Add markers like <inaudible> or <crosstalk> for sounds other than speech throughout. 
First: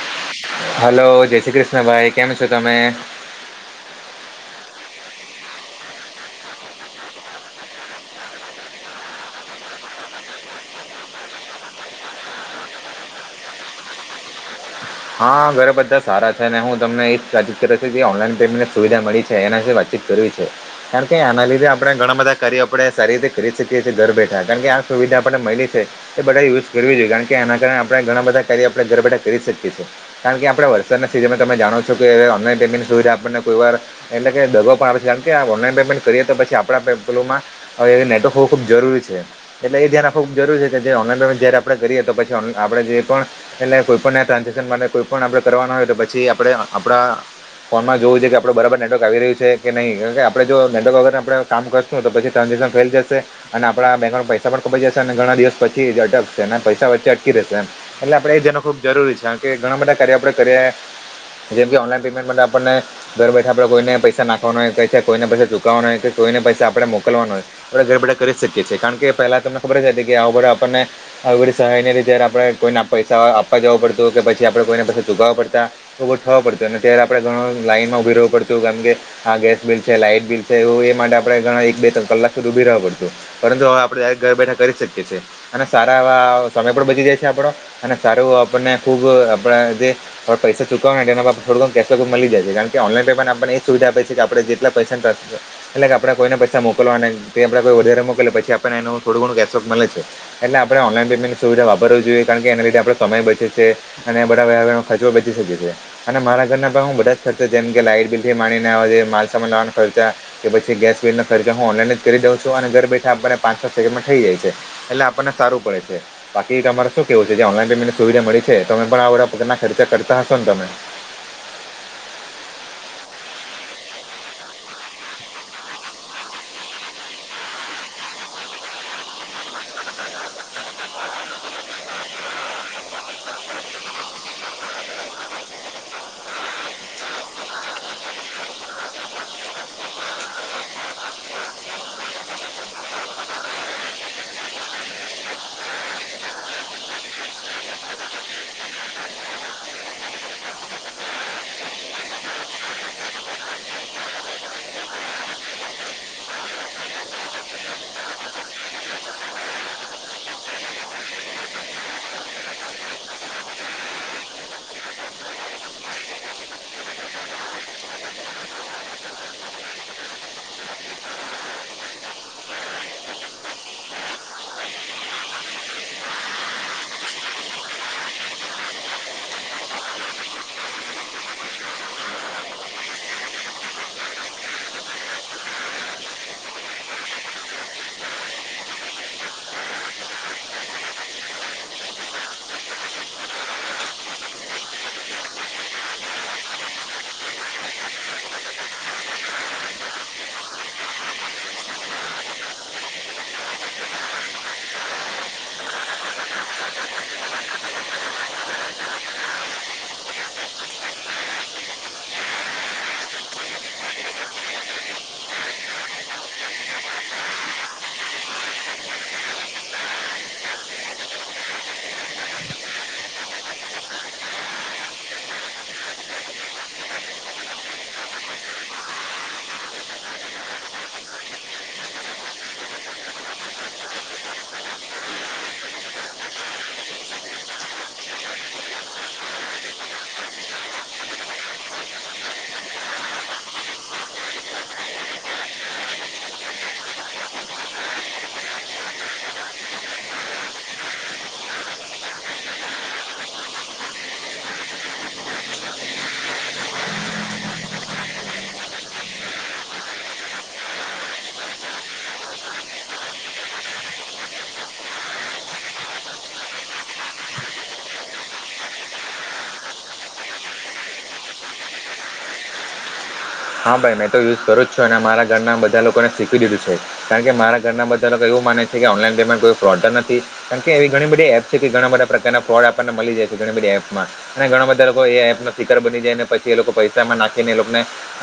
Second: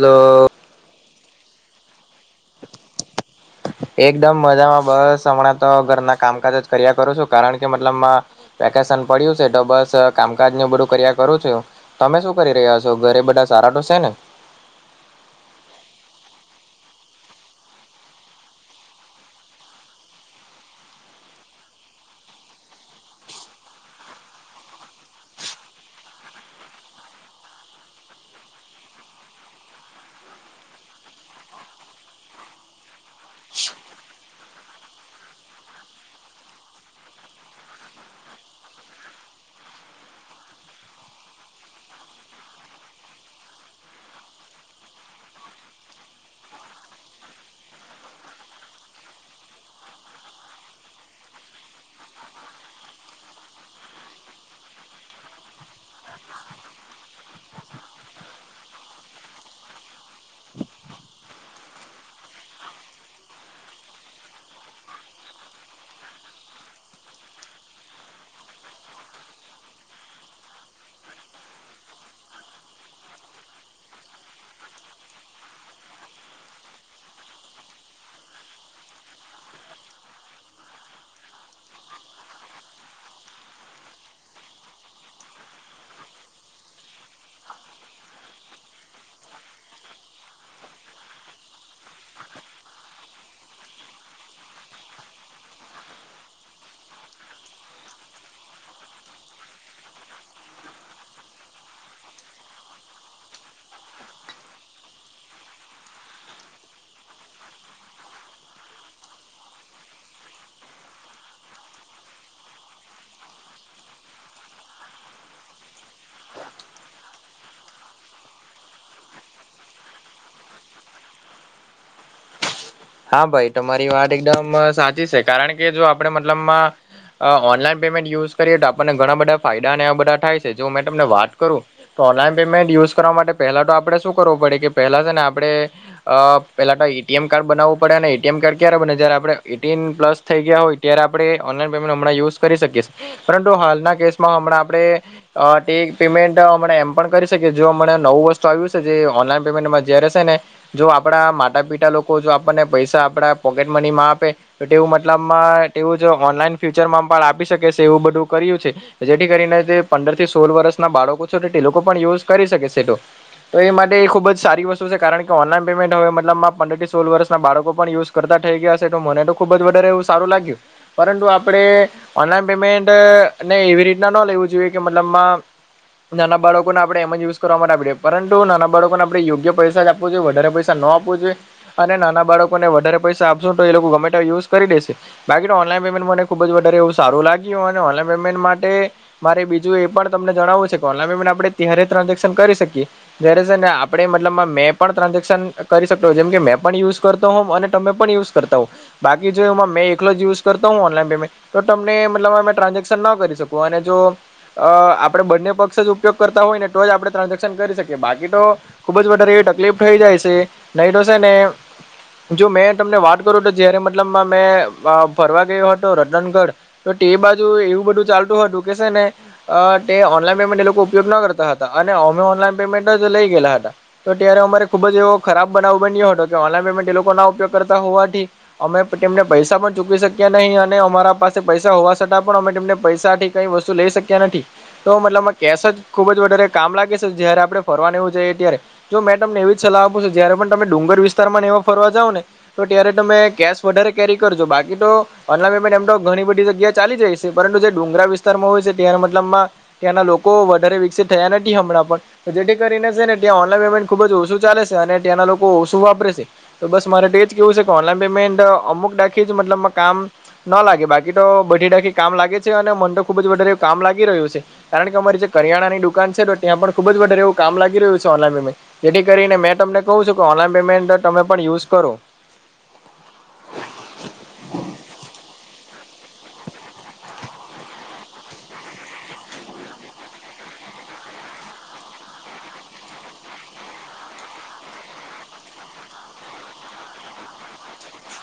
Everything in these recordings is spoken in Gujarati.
હાલો. હાલો જય શ્રી કૃષ્ણ ભાઈ કેમ છો તમે? એકદમ મજામાં બસ હમણાં તો ઘરના કામકાજ જ કર્યા કરું છું કારણ કે મતલબમાં. વેકેશન પડ્યું છે તો બસ કામકાજ ન બધું કર્યા કરું છું, તમે શું કરી રહ્યા છો ઘરે બધા. તારા ડઢોસે ને <inaudible> <unintelligible> હા ઘરે બધા સારા છે અને હું તમને એ જ વાચીત કર છે ઓનલાઈન પેમેન્ટને સુવિધા મળી છે, એના વાત. કારણ કે આના લીધે આપણે ઘણા બધા કાર્યો આપણે સારી રીતે કરી શકીએ છીએ ઘર બેઠા કારણ કે સુવિધા આપણે મળી છે એ બધાએ યુઝ કરવી જોઈએ કારણ કે એના કારણે આપણે ઘણાં બધા કાર્યો આપણે ઘર બેઠા કરી શકીએ છીએ‌. કારણ કે આપણે વરસાદના સિઝનમાં તમે જાણો છો કે ઓનલાઇન પેમેન્ટ સુવિધા આપણને કોઈ વાર એટલે કે દગો પણ કારણ કે ઓનલાન પેમેન્ટ કરીએ તો પછી આપણા પે્માં નેટવર્ક હોવું ખૂબ જરૂરી છે એટલે ધ્યાન રાખવું જરૂરી છે જે ઓનલાઈન પેમેન્ટ જ્યારે આપણે કરીએ તો પછી ઓ આપણે જે પણ એટલે કોઈ પણના ટ્રાન્ઝેક્શન માટે કોઈ પણ આપણે કરવાનું હોય તો પછી આપણે આપણા. ફોનમાં જોવું છે કે આપડો બરાબર નેટવર્ક આવી રહ્યું છે કે નહીં કારણ આપણે જો નેટવર્ક અગર આપણે કામ કરશું તો પછી ત. પૈસા ફેલ જશે અને આપણા બેંકમાંથી પૈસા પણ કપાઈ જશે અને ઘણા દિવસ પછી અટકશે અને પૈસા વચે અટકી રહેશે. છે. એટલે આપણે એ જાણવો ખુબ જરૂરી છે કારણકે ઘણા બધા કાર્યો આપણે કર્યા જેમ કે ઓનલાઈન પેમેન્ટ માટે આપણને ઘર બેઠા આપે કોઈને પૈસા નાખવા હોય કોઈને પૈસા ચુકવવાનો હોય તો કોઈને પૈસા આપણે મોકલવાના હોય આપણે ઘર બેઠા કરી શકીએ છીએ. કારણ કે પહેલાં તમને ખબર જ હતી કે આવું બધું આપણને આવી બધી સહાયને લીધે જયારે આપડે કોઈને પૈસા આપવા જવું પડતું હો કે પછી જે આપણે કોઈને પસી ચુકાવવા પડતાં તો બહુ થવું પડતું અને ત્યારે આપણે ઘણું લાઈનમાં ઉભી રહેવું પડતું કારણ કે ગેસ બિલ છે, લાઈટ બિલ છે એવુ એ માટે આપણે ઘણા એક બે ત્રણ કલાક સુધી ઉભી રહેવા પડતું પરંતુ હવે આપણે ડાયરેક્ટ ઘરે બેઠા કરી શકીએ છીએ અને સારા એવા સમય પણ બચી જાય છે આપણો અને સારું આપણને ખુબ આપણે જે પૈસા ચૂકવાના એ કેશ મળી જાય છે કારણ કે ઓનલાઈન પેમેન્ટ આપને સુવિધા છે કે આપડે જેટલા પૈસા એટલે આપણે કોઈને પૈસા મોકલવા તે અને આપણ ને કોઈ વધારે મોકે પછી આપડે એનુ થોડું ઘણું મલે છે એટલે આપણે ઓનલાઇન પેમેન્ટની સુવિધા વાપરવી જોઈએ, કારણ કે એના લીધે આપણે સમય બચે છે. અને એ બધા વ્યવહનો ખર્ચો બચી શકે છે અને મારા ઘરના પણ હું બધા જ ખર્ચો જેમ કે લાઈટ બિલથી માણીને આવા જે માલસામાન લેવાના ખર્ચા કે પછી ગેસ બિલ ના ખર્ચા હું ઓનલાઈન જ કરી દઉ છું અને ઘર બેઠા આપને પાચ છ સેકન્ડમાં થઈ જાય છે. એટલે આપણને સારું પડે છે. બાકી તમારે શું કેવું છે જે ઓનલાઈન પેમેન્ટની સુવિધા મળી છે તમે પણ આ બધા પોતાના ખર્ચા કરતા હશો ને તમે. હા ભાઈ તમારી વાત એકદમ સાચી છે કારણ કે જો આપણે મતલબમાં અ ઓનલાઈન પેમેન્ટ યુઝ કરીએ તો આપણને ઘણા બધા ફાયદા અને બધા થાય છે જો મેં તમને વાત કરું તો ઓનલાઈન પેમેન્ટ યુઝ કરવા માટે પહેલા તો આપણે શું કરવું પડે કે પહેલા છે ને આપણે અ પેલા તો ઈ એ ટી એમ કાર્ડ બનાવું. પડે અને એ ટી એમ કાર્ડ ક્યારે બને જય આપણે એટીન પલસ થઈ ગયા હોય ત્યારે આપણે ઓનલાઈન પેમેન્ટ હમણાં યુઝ કરી શકીએ. પરંતુ હાલના કેસમાં હમણાં આપણે અ ટે પેમેન્ટ હ એમ પણ કરી શકીએ જો પણ નવું વસ્તુ આવ્યું છે જે ઓનલાઇન પેમેન્ટમાં જ્યારે સે ને જો આપડા માતા પીતા લોકો જો આપ આપણને પૈસા આપણા પૈસા આપડા પોકેટ મનીમાં આપે તો તેવું મતલબમાં એવુ જો ઓનલાઈન ફ્યુચરમાં પણ આપ આપી શકે છે એવું બધું કર્યું છે જેથી કરીને જે પંદર થી સોળ વર્ષના બાળકો છે તે લોકો પણ યુઝ કરી કરી શકે તો તો એ માટે ખુબ જ સારી વસ્તુ છે કારણ કે ઓનલાઇન પેમેન્ટ હવે મતલબ પંદરથી સોલ વર્ષ બાળકો પણ યુસ કરતા થઈ ગયા મને તો ખૂબ જ વધારે એવું સારું લાગ્યું પરંતુ આપણે ઓન ઓનલાઇન પેમેન્ટ ને એવી રીતના ન લેવું જોઈએ કે મતલબમાં નાના બાળકોને આપણે એમ જ યુઝ કરવા માટે આપે પરંતુ નાના બાળકોને આપણે યોગ્ય પૈસા જ આપવું જોઈએ વધારે પૈસા નો આપવું જોઈએ અને નાના બાળકોને વધારે પૈસા આપશો તો એ લોકો ગમે તેમ યુઝ કરી દેશે બાકી તો ઓનલાઇન પેમેન્ટ મને ખુબ જ વધારે એવું સારું લ બાકી ઓન ઓનલાઇન પેમેન્ટ માટે મારે બીજું એ પણ તમને જણાવું છે કે ઓનલાઇન પેમેન્ટ આપણે ત્યારે ટ્રાન્ઝેક્શન કરી શકીએ જ્યારે જેને આપણે મતલબ મેં પણ ટ્રાન્ઝેક્શન કરી શકતો, જેમ કે મે પણ યુઝ કરતો હોવને તમે પણ યુઝ કરતા હો બાકી જો મે એકલોજ યુઝ કરતાો હોવ ઓનલાઇન પેમેન્ટ તો તમને કે મતલબ ટ્રાન્ઝેક્શન ન કરી શકું અને જો અ આપણે બંને પક્ષ જ ઉપયોગ કરતા હોય ને તો જ આપ આપણે ટ્રાન્ઝેક્શન કરી શકીએ બાકી તો ખૂબ જ વધારે એવી તકલીફ થઈ જાય છે. નહીં તો છે ને <inaudible> જો મેં તમને વાત કરું તો જયારે મતલબ મેં ફરવા ગયો હતો રતનગઢ તો ટીમ એ બાજુ એવું બધું ચાલતું હતું કે સે ને અ તે ઓનલાઈન પેમેન્ટ એ લોકો ઉપયોગ ના કરતા હતા અને ઓન ઓનલાઇન પેમેન્ટ જ લઈ ગએલા હતા. તો ત્યારે અમારે ખુબ જ એવો ખરાબ બનાવ બન્યો હતો. તો ઓનલાઇન પેમેન્ટ તે લોકો ન ઉપયોગ કરતા હોવાથી અમે તેમને પૈસા પણ ચૂકીવી શક્યા નહીં અને અમારા પાસે પૈસા હોવા છતાં પણ અમે તેમને પૈસાથી કઈ વસ્તુ લઈ શક્યા નથી તો મતલબમાં કેસ જ ખુબ જ ત્યારે કામ લાગે છે. જયારે આપણે ફરવાને એવું જોઈએ ત્યારે જો મેં તમને એવી જ સલાહ આપું જયારે પણ તમે ડુંગર વિ વિસ્તારમાં ને એવામાં ફરવા જાવ ને તો ત્યારે તમે કેશ વધારે કેરી કરજો બાકી તો ઓનલાન પેમેન્ટ એ તો ઘણી ઘણી બધી જગ્યા ચાલી જાય છે પરંતુ જે ડુંગરા વિસ્તારમાં હોય છે ત્યાં મતલબમાં ત્યાંના લોકો વધારે વિકસિત થયેલ થયા નથી હમણાં પણ જેથી કરીને છે ને ત્યાં ઓનલાઈન પેમેન્ટ ખુબ જ ઓછું ચાલે છે અને ત્યાંના લોકો ઓછું વાપરે છે. છે તો બસ મારે કેવું છે કે ઓનલાન પેમેન્ટ અમુક દાખી જ મતલબ કામ ન લાગે બાકી તો બઢી ડાખી કામ લાગે છે અને મને તો ખુબ જ વધારે કામ લાગી રહ્યું છે કારણ કે અમારી જે કરિયાણાની દુકાન છે. ત્યાં પણ ખુબ જ વધારે એવું કામ લાગી રહ્યું છે ઓનલાન પેમેન્ટ. જેથી કરીને મેં તમને કહું છું કે ઓનલાન પેમેન્ટ તમે પણ યુઝ કરો. હા ભાઈ મેં તો યુઝ કરું જ છું અને મારા ઘરના બધા લોકો લોકોને શીખવી દીધું છે કારણ કે મારા ઘરના બધા લોકો એવું માને છે કે ઓનલાઈન પેમેન્ટ કોઈ ફ્રોડ જ નથી કારણ કે એવી ઘણી બધી એપ છે કે ઘણા બધા પ્રકારના ફ્રોડ આપણને મળી જાય છે ઘણી બધી એપમાં અને ઘણા બધા લોકો એપો ફર બ જાયને પછી એ લોકો પૈસા માં નાખીને એ લોકો ને ઉ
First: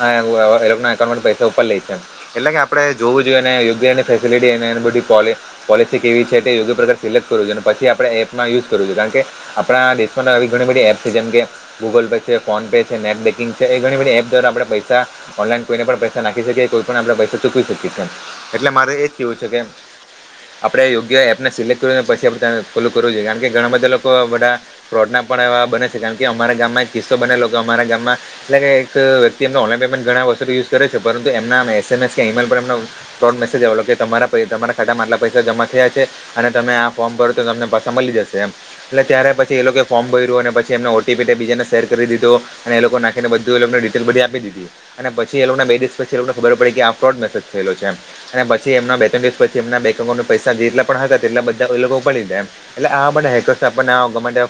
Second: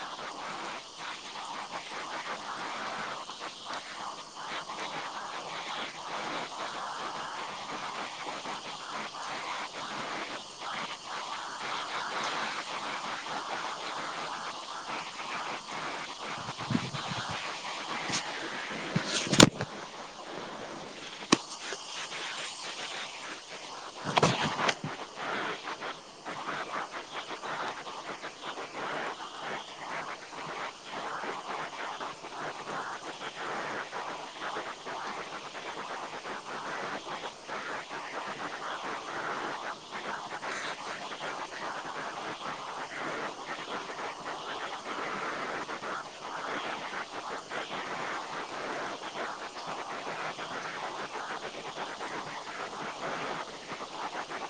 પૈસા ઉપર લે છે એટલે કે આપડે જોવું જોઈએને યોગ્ય ફેસટી કેવી છે પોલી સિ કેવી‌છે તે ચેક કરવા અને પછી આપણે એપમાં યુઝ કરુંએ કારણ કે આપણા દેશ આવી ઘણી બધી એપ છે જેમ કે ગૂગલ પે છે ફોન પે છે નેટ બેન્કિંગ છે એ ઘણી બધી એપ દ્વારા આપણે પૈસા પૈસા ઓનલાઈન કોઈને પણ પૈસા નાખી શકે કોઈ પણ આપણા પૈસા ચૂકવી શકીએ છી એટલે મારે એ જ કેહેવું છે કે આપડે યોગ્ય એપને સિલેક્ટ કર પછી ખોલું કરવું જોઈએ કારણ કે ઘણા બધા લોકો ફોડ પણ એવા બને છે કારણ કે અમારા ગામમાં એક કિસ્સો બનેલો અમારા ગામમાં એટલે કે એક વ્યક્તિ એમ પેમેન્ટ ઘણા વર્ષો થી યુઝ કરે છે પરંતુ‌‌ એમને એસએમએસ કે ઈમેઇલ પર એમનો ફ્રોડ મેસેજ આવેલો કે તમારા તમારા ટલા પૈસા જમા થયા છે અને તમે આ ફોર્મ ભર તો તમને પૈસા મળી જશે એમ એટલે ત્યારે પછી એ લોકો ફોર્મ ભર્યું અને પછી એને ઓટીપી બીજાને શેર કરી દીધો અને એ લોકો નાખીનેધ એ લોકોને ડિટેલધી આપી દીધી અને પછી એ લોકોને બે દિવસ પછી એ લોકોને ખબર પડે કે આ ફ્રોડ મેસેજ થયેલો છે, અને પછી એમના બે તણ દિવસ પછી એમ બેઉ પૈસા જેટલા પણ હતા તેટલા બધા લોકો ઉપાડી દે એટલે આ બ હેકર્સમે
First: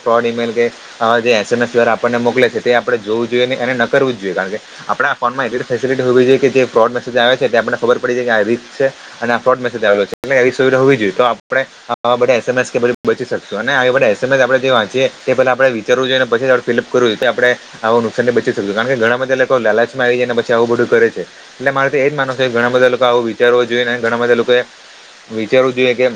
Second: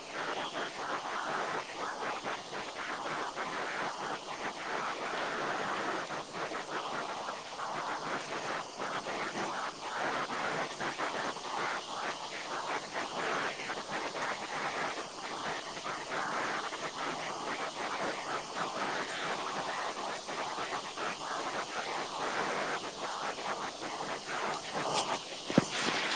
ફો <inaudible> જે એસે ને પિયોર આપણને મોકલે છે તે આપણે જોવું જોઈએ ને એ ન કરવું જ જોઈએ કારણ કે આપડા ફોનમાં એટલી જ ફેસિટી હોવી જોઈએ કે જે ફ્રોડ મેસેજ આવે છે તે આપને ખબર પડી જાય કે આ રીચ છે અને આ ફ્રોડ મેસેજ આવિયો છે. એટલે એવી સુવિધા હોવી જોઈએ તો આપણે બધા એસ એમ એસ કે બચી શકશું અને બધા એસ એમ એસ આપડે જે વાંચીએ તે પેલા આપડે વિચારવું જોઈએ પછી આપ ફિલઅપ કરું જોઈએ આપ આવા નુકસાનને બચી શું કારણ ઘણા બધા લોકો લલાચ મા આઈ ગયા અને પછી આવું બધું કરે છે એટલે મારે તો એજ માનો છે કે ઘણા બધા લોકો આવું વિચારવો જોઈ ને ઘણા બધા લોકો એ વિચારવું જોઈએ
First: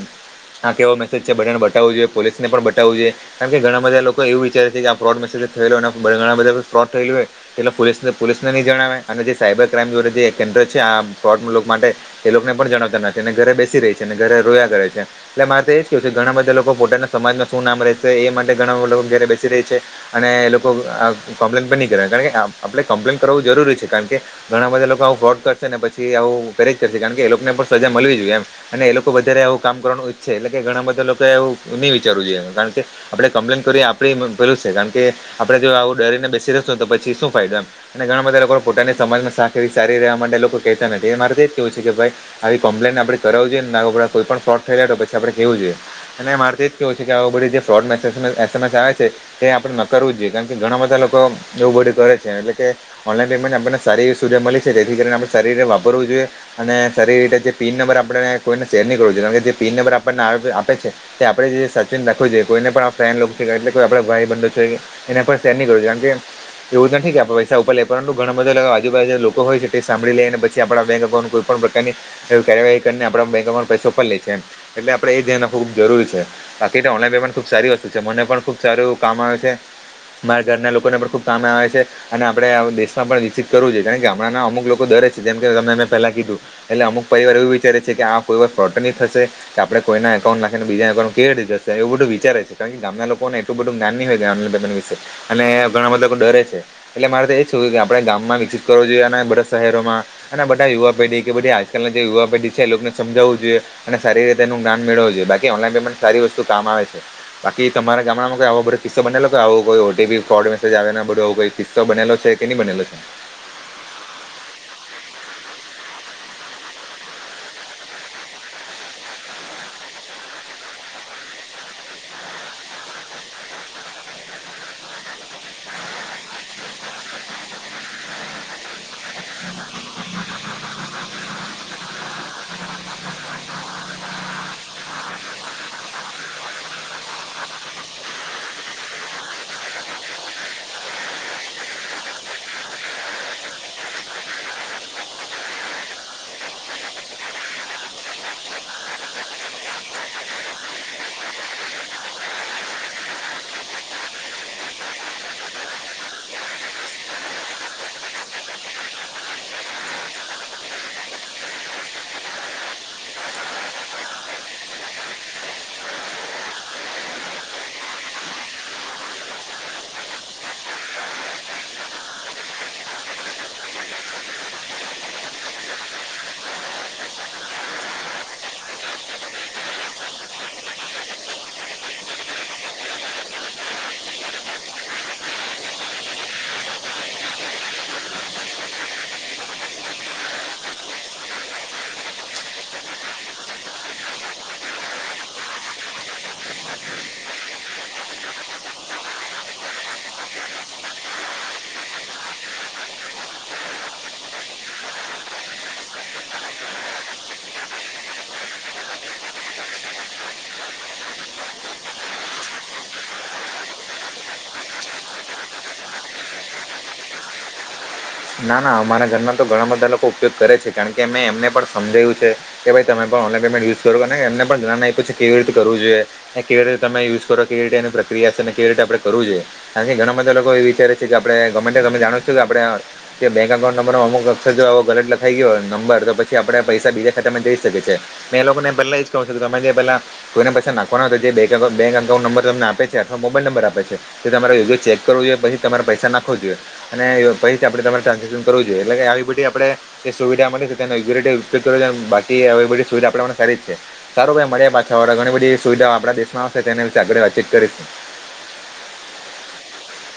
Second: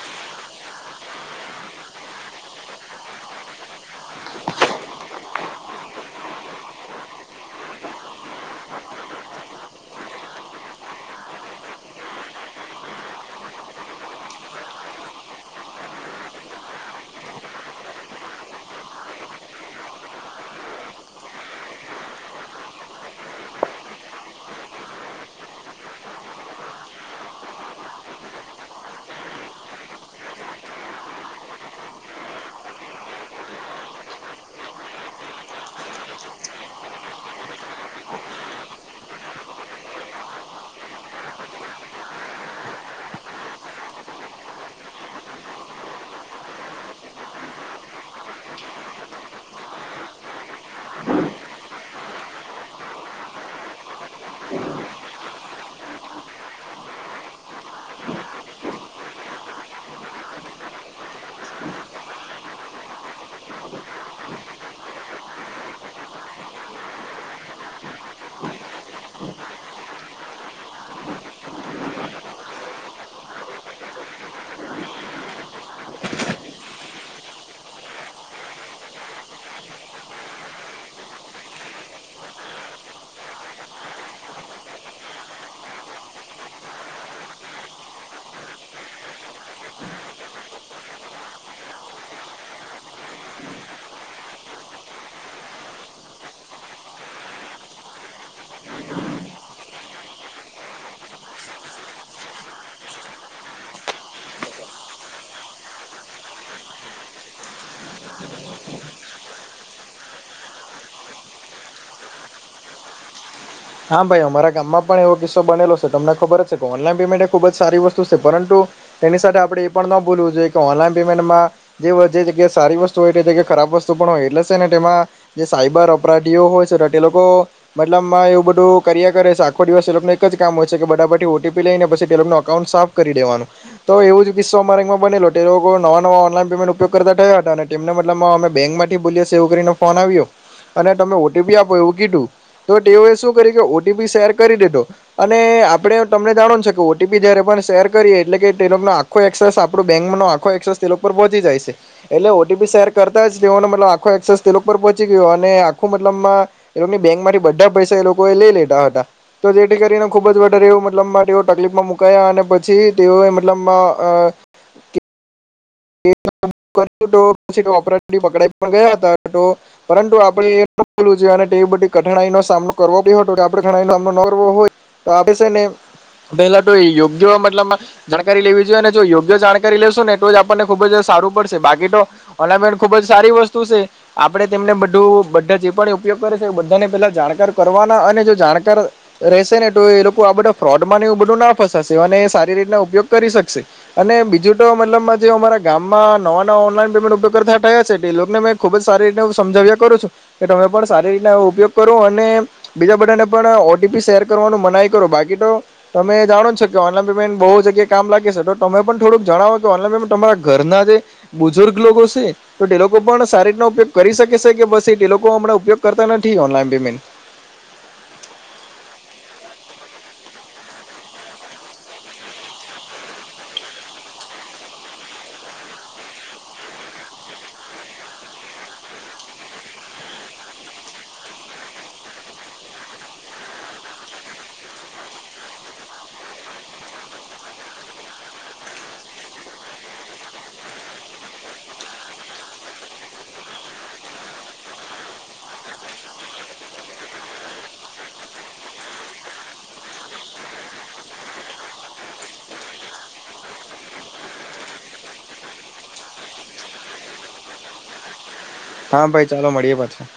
આ કેવો મેસેજ છે બાને બતાવું જોઈએ પોલીસને પણ બતાવ જોઈએ કારણ કે ઘણા બધા લોકો એવું વિચારે છે કે આ ફ્રોડ મેસેજ જે થયેલો ના બધા બધા ફ્રોડ થયે હોય એટલા પોલીસ પોલીસ ન જણાવે અને જે સાયબર ક્રાઈમડ છે આ ફ્રોડ માટે એ લોકોને પણ જણાવતા નથી ઘરે બેસી રહી છે અને ઘરે રોયા કરે છે એટલે મારે તો એજ કેવું છે ઘણા બધા લોકો પોતાના સમાજમાં શું નામ રહે છે એ ઘ બેસી ર છે અને એ લોકોમ્પ્લેન નહી કર કાર આપ્પ્ કરવું જરૂરી છે કારણ કે ઘણા બધા લોકો આવું ફ્રોડ કરશે ને પછી આવું પેજ કરશે કારણ કે એ લોકોને પણ સજા મળવી જોઈએ અને એ લોકો વધારે એું કામ કરવાનું ઈચ્છે એટલે કે ઘણા બધા લોકો એ નહી વિચારવું જોઈએ એ કારણ કે આપણે કમ્પ્લેન કરીએ આપણે પેલું છે કારણ કે આપડે જો આવું ડરીને બેસી રશું ને તો પછી શું ફાયદો અને ઘણા બધા લોકો પોતાની સમાજમાં સા એવી સારી રહેવા માટે લોકો કહેતા નથી મારે તે જ કેવું છે કે ભાઈ આવી કોમ્પલે આપણે કરાવું જોઈએ કોઈ પણ ફ્રોડ થઈ પછી આપડે કેવું જોઈએ અને મારે એ જ કેવું છે કે આ ફોડ સમસ આવે છે એ આપડે ન કરવું જ જોઈએ કારણ કે ઘણા બધા લોકો એવું બોડી કરે છે એટલે કે ઓનલાઈન પેમેન્ટ આપણને સારી સુધા મળી છે જેથી કરીને આપણે શરીર વાપરવું જોઈએ અને શરીર રીતે જે પીન નં આપે જો કાર જે પીન નંર આપ આપ છે આપણે સચન રાખુંઈ કોઈ એ આપ ભાઈ બંધો છે એને સેર ન કર કારણ કે એવું નથી. ઉપર લે પરંતુ ઘણા બધા લવા આજુબાજુ લોકો હોય છે, તે સાંભળી લેને પછી આપણા બેક અકાઉન્ટ કોઈ પણ પ્રકારની કાર્યવાહી કરીને આપણા બેંકમાં પૈસો ઉપાડ લે છે. એટલે આપણે એ ધ્યાન રાખવું ખૂબ જરૂરી છે. બાકી તો ઓનલાઈન પેમેન્ટ ખૂબ સારી વસ્તુ છે મને પણ ખુબ સારું કામ આવે છે. મારા ઘરના લોકોને પણ ખુબ કામ આવે છે અને આપણે દેશમાં પણ વિકસિત કરવું જોઈએ કારણ કે હમણાં અમુક લોકો ડરે છે જેમ કે તમે મે પહેલાં કીધું એટલે અમુક પરિવાર એવું વિચારે છે કે આ કોઈ ફ્રાઉડ તો નહી થશે કે આપણે કોઈના એકઉન્ટ નાખીને બીજ એકકાઉન્ટ નાખી ને કેવી રી જશે એવું બધું વિચારે છે કારણ કે ગામના લોકો ને એટલું બધું જ્ઞાનની હોય ગામધ બધા વિશે અને ઘણા બધા લોકો ડરે છે. એટલે મારે તો એ થુંયું કે આપડે ગામમાં વિકસિત કરવો જોઈએ અને બધા શહેરોમાં અને બધા યુવા પેઢી કે બધી આજ આજકાલ જે યુવા પેઢ છે એ લોકોને સમજાવવું જોઈએ અને સારી રીતે એનું જ્ઞાન મેળવ જોઈએ બાકી ઓનલ પેમેન્ટ સારી વસ્તુ કામ આવે છે. બાકી તમારા ગામડામાં આવો બધો કિસ્સ બનેલો આવું કોઈ ઓ ટી પી ફોડ મેસેજ આવે ને બધું કિસ્સો બનેલો છે કે નહીં બનેલો છે? હા, ભાઈ અમારા ગામમાં પણ એવો કિસ્સો બનેલો છે તમને ખબર જ છે કે ઓનલાઈન પેમેન્ટ એ ખુબ જ સારી વસ્તુ છે પરંતુ તેની સાથે આપણે એ પણ ન બોલવું જોઈએ કે ઓનલાન પેમેન્ટમાં જે જગ્યા સારી વસ્તુ હોય જગબ ખરાબ રાબ વસ્તુ પણ હોય એટલે સે ને તેમાં જે સાયબર અપરાધીઓ હોય છે ટે લોકો મતલબમાં એવું બ કર્યા કરે છે આખો દિવસ એ લોકોનું એક જ કામ હોય છે કે બધા પાટી ઓ ટી પી લઈને પછી એ લોકોનું અકાઉન્ટ સાફ કરી દેવાનું. તો એવું જ કિસ્સો અમારે બનેલો ટે લોકો નવા નવા ઓનલાઈન પેમેન્ટ ઉપયોગ કરતા થયા હતા અને તેમને મતલબમાં બેંકમાંથી બોલ્યો સ એવું કરીને ફોન આવ્યો અને ત ટમે ઓટીપી આપો એવું કીધું ટો ટેઓએ શું તે લિયો ઓ ટી પી શેર કરી દીધો અને આપણે તમને જાણો છે કે ઓ ટી પી જયારે પણ શેર કરીએ એટલે એ ટેલોકને આખો એક્સેસ આપડી બેંકોનો આખો એસેસ પેલો પર પહોચી જાય છે એટલે ઓ ટી પી શેર કરતા જ <inaudible> મતલબ આખો એક્સેસ તે લોકો પર પહોંચી ગયો અને આખું મતલબમાં એ લોકોની બેંક માંથી બધા પૈસા એ લોક કો લઈ લેતા હતા તો જેથી કરીને ખુબ જ વધારે એવ મતલબમાંઓ તકલીફમાં મુકાયા અને પછી તેઓ તો મતલબ માં અહ હ <unintelligible> એ <inaudible> <unintelligible> તો પછી ઓપરેટ પકડાઈ પણ ગયા હતા તો પરંતુ આપડે એ પણ બોલવું જો અને એ બધી કઠિનાઈ એનો સામનો કરવો પડ હતો આપડે ઘણા ઘ નો સામનો ન કરવો હોય તો આપડે સે ને પેલા તો યોગ્ય મતલબમાં જાણકારી લેવી જોઈએ ને જો યોગ્ય જાણકારી લેેશું ને એ તોજ આપ તને ખુબ જ સારું પડશે બાકી તો અલાલમેન્ટ ખુબ જ સારી વસ્તુ છે આપે તેમને બધું તે જે પણ ઉપયોગ કરે છે ને એ બધાને પેલા જાણકાર કરવાના અને જો જાણકાર રહેશે ને તો એ લોકો આપડે અહ ફ્રોડ માંને એવું બધું ના ફસાશે અને એ સારી રીતના ઉપયોગ કરી શકશે અને બીજું તો મતલબ માં જે અમારા ગામમાં નવા નવા ઓનલાઈન પેમેન્ટ ઉપયોગ કરતાયા <unintelligible> છે એ લોકોને મેં ખુબ જ સારી રીતે હું સમજાવ્યા કરું છું, તો તમે પણ સારી રીતેના ઉપયોગ કરો અને બીજા બધાનને પણ ઓટીપી શેર કરવાનું મનાઈ કરો બાકી બાકી તો તમે જાણો છો કે ઓનલાઈન પેમેન્ટ બહુ જગ્યા કામ લાગે છે, તો તમે પણ થોડુંક જણાવો કે ઓનલાન પે તમારા ઘરના જે બુજુર્ગ લોકો છે, તો તે લોકો પણ સારી રીતના ઉપયોગ કરી શકે છે કે બસ એ લોકો હમણાં ઉપયોગ કરતા નથી, ઓનલાઈન પેમેન્ટ <unintelligible> ના ના અમારા ઘરના તો ઘણા બધા લોકો ઉપયોગ કરે છે, કારણ કે મેં એમને પણ સમજાય્યું છે કે ભાઈ તમે પણ ઓનલાઇન પેમેન્ટ યુઝ કરો અને એમને પણ જ્ઞાન આપ્યું છે, કેવી રીતે કરવુ જોએ ને કેવી રીતે તમે યુઝ કરો કેવી રીતે ઓનું પ્રક્ર ક્રિયા છે, અને કેવી રીતે આપણે કરવું જોઈએ કારણ કે ઘણા બધા લોકો એ વિચારે છે, કે આપણે ગમે ગમે જાણ છું કે આપણે કે બેંક એકાઉન્ટ નંબર અમુક અક્ષર જો આવો ગલત લખાઈ ગયો હોય નંબર તો પછી આપડા પૈસા બીજા ખાતામાં જઈ શકે છે. મે એ લોકો ને પેલા એજ કો છો કે તમે જે પેલા કોઈના પૈસા નાખવાના જે બેક એકાઉ બેંક અકાઉન્ટ નંબર તમને આપે છે કે અથવા મોબાઈલ નંબર આપે છે. તે તમારે યોગ્ય ચેક કરવો જોઈએ પછી તમારે પૈસા નાખવો જોઈએ અને પહી આપણે તમારે ટ્રાન્ઝક્શન કરવુ જોઇયે એટલે કે તે આપડે તમારે ટ્રાન્જેક્શન કરવું જોઈએ. એટલે કે આવી બધી આપણે જે સુવિધા મળી છે <unintelligible> બાકી અહ બધી સુવિધા આપને સારી જ છે સારું ભાઈ મળ્યા પાછાળ ઘણી બધી સુવિધાઓ આપણા દેશમાં આવશે તેના વિશે આગળ વાતચીત કરીશું. હ <unintelligible> હા ભાઈ ચાલો મળીએ પાછા.